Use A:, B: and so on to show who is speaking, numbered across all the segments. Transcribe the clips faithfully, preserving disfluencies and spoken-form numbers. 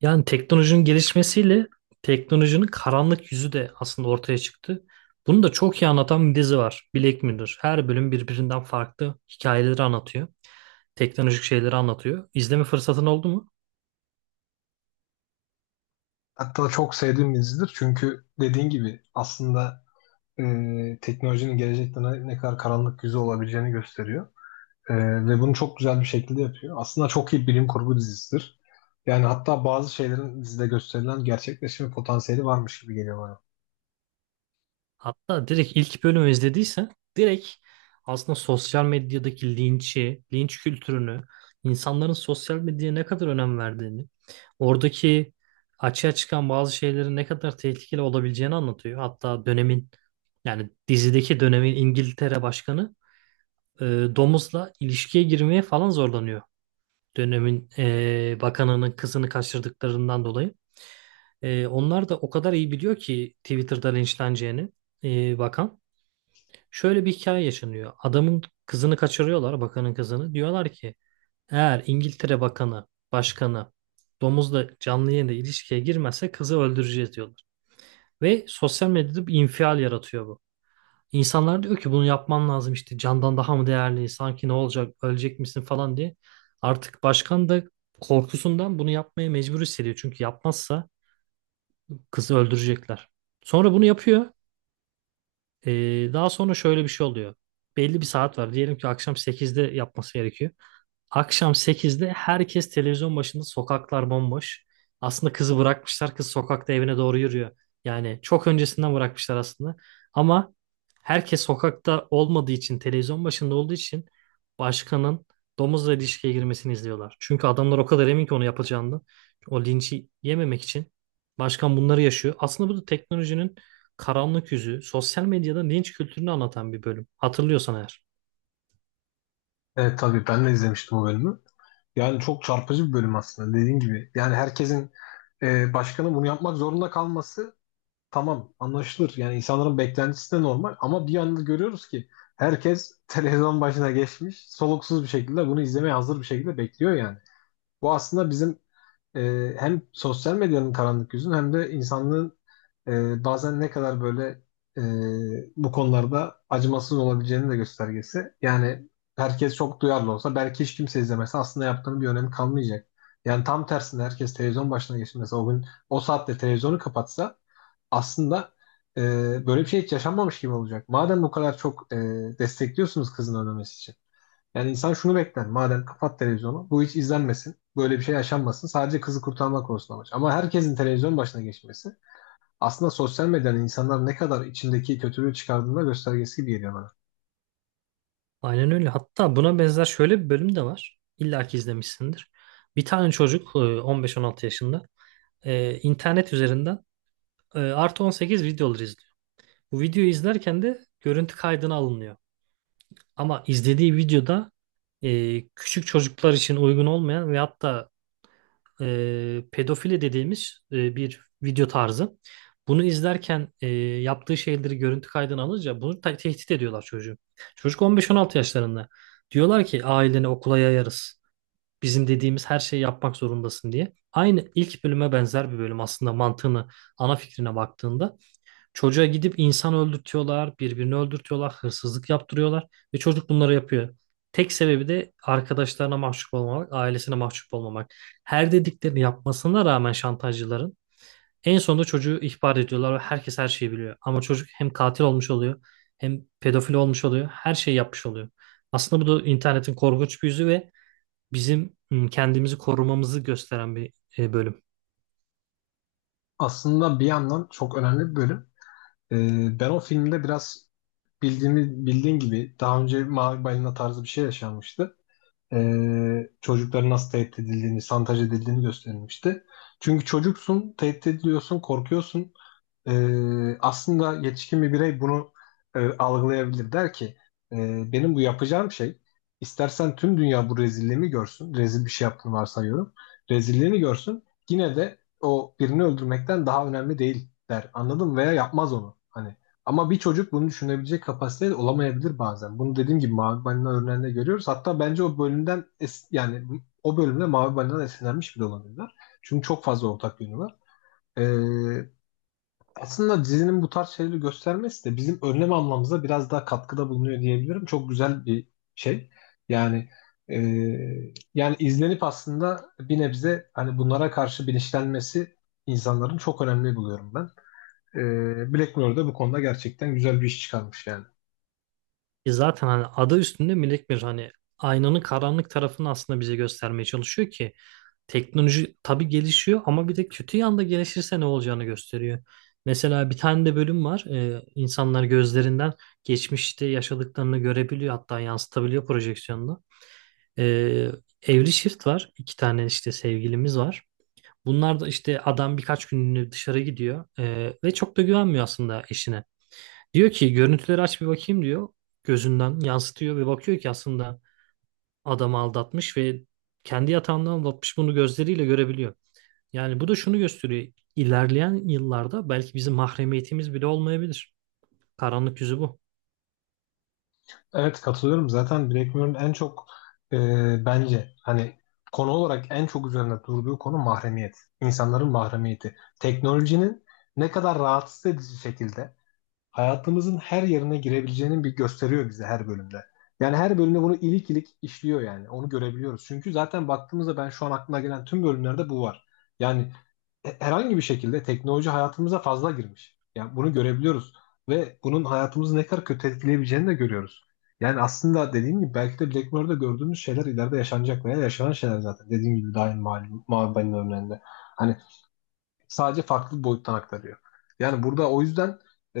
A: Yani teknolojinin gelişmesiyle teknolojinin karanlık yüzü de aslında ortaya çıktı. Bunu da çok iyi anlatan bir dizi var: Black Mirror. Her bölüm birbirinden farklı hikayeleri anlatıyor. Teknolojik şeyleri anlatıyor. İzleme fırsatın oldu mu?
B: Hatta çok sevdiğim bir dizidir. Çünkü dediğin gibi aslında e, teknolojinin gelecekte ne, ne kadar karanlık yüzü olabileceğini gösteriyor. E, ve bunu çok güzel bir şekilde yapıyor. Aslında çok iyi bilim kurgu dizisidir. Yani hatta bazı şeylerin dizide gösterilen gerçekleşme potansiyeli varmış gibi geliyor bana.
A: Hatta direkt ilk bölümü izlediyse direkt aslında sosyal medyadaki linçi, linç kültürünü, insanların sosyal medyaya ne kadar önem verdiğini, oradaki açığa çıkan bazı şeylerin ne kadar tehlikeli olabileceğini anlatıyor. Hatta dönemin, yani dizideki dönemin İngiltere başkanı, e, domuzla ilişkiye girmeye falan zorlanıyor. Dönemin e, bakanının kızını kaçırdıklarından dolayı. E, onlar da o kadar iyi biliyor ki Twitter'da linçleneceğini, e, bakan. Şöyle bir hikaye yaşanıyor. Adamın kızını kaçırıyorlar, bakanın kızını. Diyorlar ki eğer İngiltere bakanı, başkanı domuzla canlı yayında ilişkiye girmezse kızı öldüreceğiz diyorlar. Ve sosyal medyada bir infial yaratıyor bu. İnsanlar diyor ki bunu yapman lazım işte, candan daha mı değerli, sanki ne olacak, ölecek misin falan diye. Artık başkan da korkusundan bunu yapmaya mecbur hissediyor. Çünkü yapmazsa kızı öldürecekler. Sonra bunu yapıyor. Ee, daha sonra şöyle bir şey oluyor. Belli bir saat var. Diyelim ki akşam sekizde yapması gerekiyor. Akşam sekizde herkes televizyon başında, sokaklar bomboş. Aslında kızı bırakmışlar. Kız sokakta evine doğru yürüyor. Yani çok öncesinden bırakmışlar aslında. Ama herkes sokakta olmadığı için, televizyon başında olduğu için başkanın domuzla ilişkiye girmesini izliyorlar. Çünkü adamlar o kadar emin ki onu yapacağını. O linci yememek için başkan bunları yaşıyor. Aslında bu da teknolojinin karanlık yüzü, sosyal medyada linç kültürünü anlatan bir bölüm. Hatırlıyorsan eğer.
B: Evet, tabii ben de izlemiştim o bölümü. Yani çok çarpıcı bir bölüm aslında, dediğin gibi. Yani herkesin, e, başkanın bunu yapmak zorunda kalması tamam, anlaşılır. Yani insanların beklentisi de normal, ama bir anda görüyoruz ki herkes televizyon başına geçmiş, soluksuz bir şekilde bunu izlemeye hazır bir şekilde bekliyor yani. Bu aslında bizim e, hem sosyal medyanın karanlık yüzünün hem de insanlığın e, bazen ne kadar böyle e, bu konularda acımasız olabileceğinin de göstergesi. Yani herkes çok duyarlı olsa, belki hiç kimse izlemese, aslında yaptığının bir önemi kalmayacak. Yani tam tersine herkes televizyon başına geçmese, o gün o saatte televizyonu kapatsa aslında e, böyle bir şey hiç yaşanmamış gibi olacak. Madem bu kadar çok e, destekliyorsunuz kızın ölmemesi için. Yani insan şunu bekler: madem kapat televizyonu, bu hiç izlenmesin. Böyle bir şey yaşanmasın. Sadece kızı kurtarmak olsun amaç. Ama herkesin televizyon başına geçmesi aslında sosyal medyanın insanlar ne kadar içindeki kötülüğü çıkardığında göstergesi gibi geliyor bana.
A: Aynen öyle. Hatta buna benzer şöyle bir bölüm de var. İlla ki izlemişsindir. Bir tane çocuk, e, on beş on altı yaşında, e, internet üzerinden e, artı on sekiz videoları izliyor. Bu videoyu izlerken de görüntü kaydına alınıyor. Ama izlediği videoda e, küçük çocuklar için uygun olmayan ve hatta e, pedofili dediğimiz e, bir video tarzı. Bunu izlerken e, yaptığı şeyleri görüntü kaydına alınca bunu te- tehdit ediyorlar çocuğu. Çocuk on beş on altı yaşlarında. Diyorlar ki aileni okula yayarız. Bizim dediğimiz her şeyi yapmak zorundasın diye. Aynı ilk bölüme benzer bir bölüm aslında mantığını, ana fikrine baktığında. Çocuğa gidip insan öldürtüyorlar, birbirini öldürtüyorlar, hırsızlık yaptırıyorlar ve çocuk bunları yapıyor. Tek sebebi de arkadaşlarına mahcup olmamak, ailesine mahcup olmamak. Her dediklerini yapmasına rağmen şantajcıların en sonunda çocuğu ihbar ediyorlar ve herkes her şeyi biliyor. Ama çocuk hem katil olmuş oluyor, hem pedofil olmuş oluyor, her şeyi yapmış oluyor. Aslında bu da internetin korkunç bir yüzü ve bizim ım, kendimizi korumamızı gösteren bir e, bölüm.
B: Aslında bir yandan çok önemli bir bölüm. E, Ben o filmde biraz bildiğini, bildiğin gibi daha önce Mavi Balina tarzı bir şey yaşanmıştı. E, çocukların nasıl tehdit edildiğini, şantaj edildiğini gösterilmişti. Çünkü çocuksun, tehdit ediliyorsun, korkuyorsun. Ee, aslında yetişkin bir birey bunu e, algılayabilir. Der ki "E, benim bu yapacağım şey, istersen tüm dünya bu rezilliğimi görsün. Rezil bir şey yaptığını varsayıyorum. Rezilliğini görsün. Yine de o birini öldürmekten daha önemli değil, der. Anladın mı? Veya yapmaz onu. Hani, ama bir çocuk bunu düşünebilecek kapasitede olamayabilir bazen. Bunu dediğim gibi Mavi Balina örneğinde görüyoruz. Hatta bence o bölümden es- yani o bölümde Mavi Balina'dan esinlenmiş bile olabilirler. Çünkü çok fazla ortak yönü var. Ee, Aslında dizinin bu tarz şeyleri göstermesi de bizim önlem almamıza biraz daha katkıda bulunuyor diyebilirim. Çok güzel bir şey. Yani e, yani izlenip aslında bir nebze hani bunlara karşı bilinçlenmesi insanların çok önemli buluyorum ben. E, Black Mirror da bu konuda gerçekten güzel bir iş çıkarmış yani.
A: E zaten hani adı üstünde melek bir, hani aynanın karanlık tarafını aslında bize göstermeye çalışıyor ki teknoloji tabii gelişiyor ama bir de kötü yanda gelişirse ne olacağını gösteriyor. Mesela bir tane de bölüm var. E, insanlar gözlerinden geçmişte yaşadıklarını görebiliyor, hatta yansıtabiliyor projeksiyonda. E, Evli çift var. İki tane işte sevgilimiz var. Bunlar da işte, adam birkaç günlüğüne dışarı gidiyor, E, ve çok da güvenmiyor aslında eşine. Diyor ki görüntüleri aç bir bakayım diyor. Gözünden yansıtıyor ve bakıyor ki aslında adamı aldatmış ve kendi yatağından aldatmış, bunu gözleriyle görebiliyor. Yani bu da şunu gösteriyor: İlerleyen yıllarda belki bizim mahremiyetimiz bile olmayabilir. Karanlık yüzü bu.
B: Evet, katılıyorum. Zaten Black Mirror'ın en çok e, bence hani konu olarak en çok üzerinde durduğu konu mahremiyet. İnsanların mahremiyeti. Teknolojinin ne kadar rahatsız edici şekilde hayatımızın her yerine girebileceğinin bir gösteriyor bize her bölümde. Yani her bölümde bunu ilik ilik işliyor yani. Onu görebiliyoruz. Çünkü zaten baktığımızda ben şu an aklıma gelen tüm bölümlerde bu var. Yani e- herhangi bir şekilde teknoloji hayatımıza fazla girmiş. Yani bunu görebiliyoruz. Ve bunun hayatımızı ne kadar kötü etkileyebileceğini de görüyoruz. Yani aslında dediğim gibi belki de Black Mirror'da gördüğümüz şeyler ileride yaşanacak veya yaşanan şeyler zaten. Dediğim gibi daha yeni malum, malum örneğinde. Hani, sadece farklı bir boyuttan aktarıyor. Yani burada o yüzden e,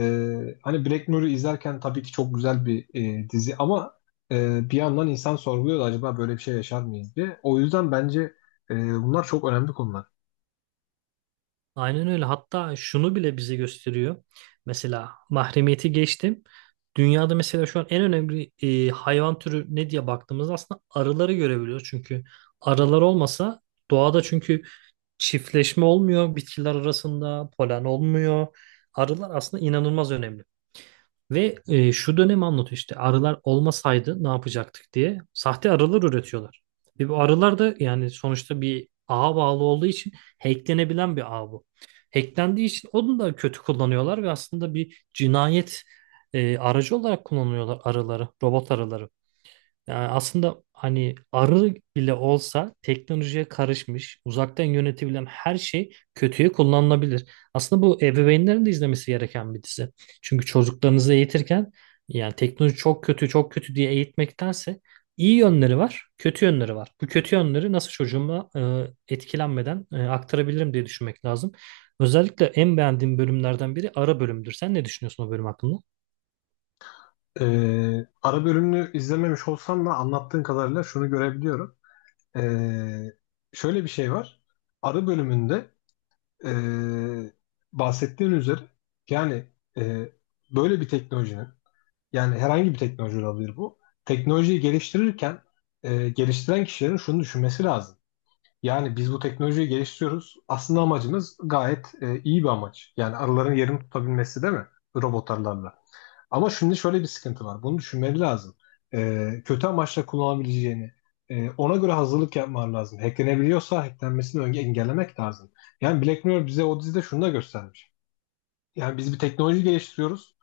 B: hani Black Mirror'ı izlerken tabii ki çok güzel bir e, dizi, ama e, bir yandan insan sorguluyor da acaba böyle bir şey yaşar mıyız diye. O yüzden bence e, bunlar çok önemli konular.
A: Aynen öyle. Hatta şunu bile bize gösteriyor. Mesela mahremiyeti geçtim. Dünyada mesela şu an en önemli e, hayvan türü ne diye baktığımızda aslında arıları görebiliyoruz. Çünkü arılar olmasa doğada çünkü çiftleşme olmuyor bitkiler arasında, polen olmuyor. Arılar aslında inanılmaz önemli. Ve e, şu dönemi anlatıyor, işte arılar olmasaydı ne yapacaktık diye sahte arılar üretiyorlar. Ve bu arılar da yani sonuçta bir ağa bağlı olduğu için hacklenebilen bir ağ bu. Hacklendiği için onu da kötü kullanıyorlar ve aslında bir cinayet e, aracı olarak kullanıyorlar arıları, robot arıları. Yani aslında hani arı bile olsa teknolojiye karışmış, uzaktan yönetebilen her şey kötüye kullanılabilir. Aslında bu ebeveynlerin de izlemesi gereken bir dizi. Çünkü çocuklarınızı eğitirken yani teknoloji çok kötü, çok kötü diye eğitmektense iyi yönleri var, kötü yönleri var. Bu kötü yönleri nasıl çocuğuma e, etkilenmeden e, aktarabilirim diye düşünmek lazım. Özellikle en beğendiğim bölümlerden biri ara bölümdür. Sen ne düşünüyorsun o bölüm hakkında?
B: E, Ara bölümünü izlememiş olsam da anlattığın kadarıyla şunu görebiliyorum. E, Şöyle bir şey var. Ara bölümünde e, bahsettiğin üzere, yani e, böyle bir teknolojinin, yani herhangi bir teknoloji olabilir bu. Teknolojiyi geliştirirken e, geliştiren kişilerin şunu düşünmesi lazım. Yani biz bu teknolojiyi geliştiriyoruz. Aslında amacımız gayet e, iyi bir amaç. Yani arıların yerini tutabilmesi, değil mi? Robot arılarla. Ama şimdi şöyle bir sıkıntı var. Bunu düşünmeleri lazım. E, kötü amaçla kullanabileceğini, e, ona göre hazırlık yapmaları lazım. Hacklenebiliyorsa hacklenmesini önce engellemek lazım. Yani Black Mirror bize o dizide şunu da göstermiş. Yani biz bir teknoloji geliştiriyoruz.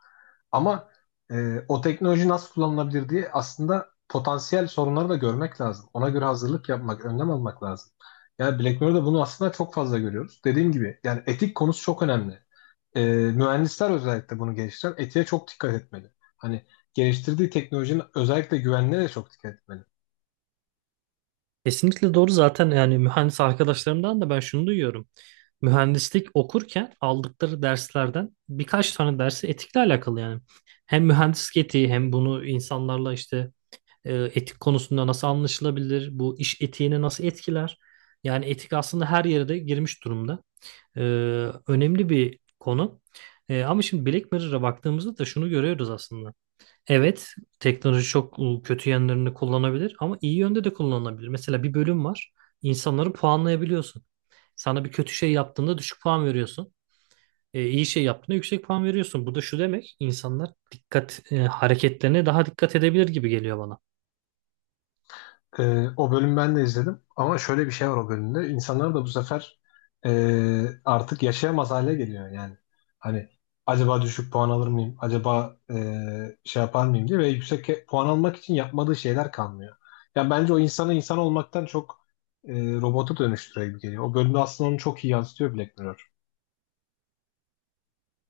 B: Ama e, o teknoloji nasıl kullanılabilir diye aslında potansiyel sorunları da görmek lazım. Ona göre hazırlık yapmak, önlem almak lazım. Yani Black Mirror'da bunu aslında çok fazla görüyoruz. Dediğim gibi yani etik konusu çok önemli. E, mühendisler özellikle bunu geliştiren etiğe çok dikkat etmeli. Hani geliştirdiği teknolojinin özellikle güvenliğine de çok dikkat etmeli.
A: Kesinlikle doğru. Zaten yani mühendis arkadaşlarımdan da ben şunu duyuyorum: mühendislik okurken aldıkları derslerden birkaç tane dersi etikle alakalı yani. Hem mühendislik etiği, hem bunu insanlarla işte e, etik konusunda nasıl anlaşılabilir, bu iş etiğini nasıl etkiler. Yani etik aslında her yere de girmiş durumda. E, Önemli bir konu. E, ama şimdi Black Mirror'a baktığımızda da şunu görüyoruz aslında. Evet, teknoloji çok e, kötü yönlerini kullanabilir ama iyi yönde de kullanılabilir. Mesela bir bölüm var. İnsanları puanlayabiliyorsun. Sana bir kötü şey yaptığında düşük puan veriyorsun. E, iyi şey yaptığında yüksek puan veriyorsun. Bu da şu demek, insanlar dikkat e, hareketlerine daha dikkat edebilir gibi geliyor bana.
B: Ee, o bölüm ben de izledim, ama şöyle bir şey var o bölümde. İnsanlar da bu sefer e, artık yaşayamaz hale geliyor yani. Hani acaba düşük puan alır mıyım? Acaba e, şey yapar mıyım diye, ve yüksek e- puan almak için yapmadığı şeyler kalmıyor. Yani bence o insanı insan olmaktan çok e, robota dönüştürüyor gibi geliyor. O bölümde aslında onu çok iyi yansıtıyor Black Mirror.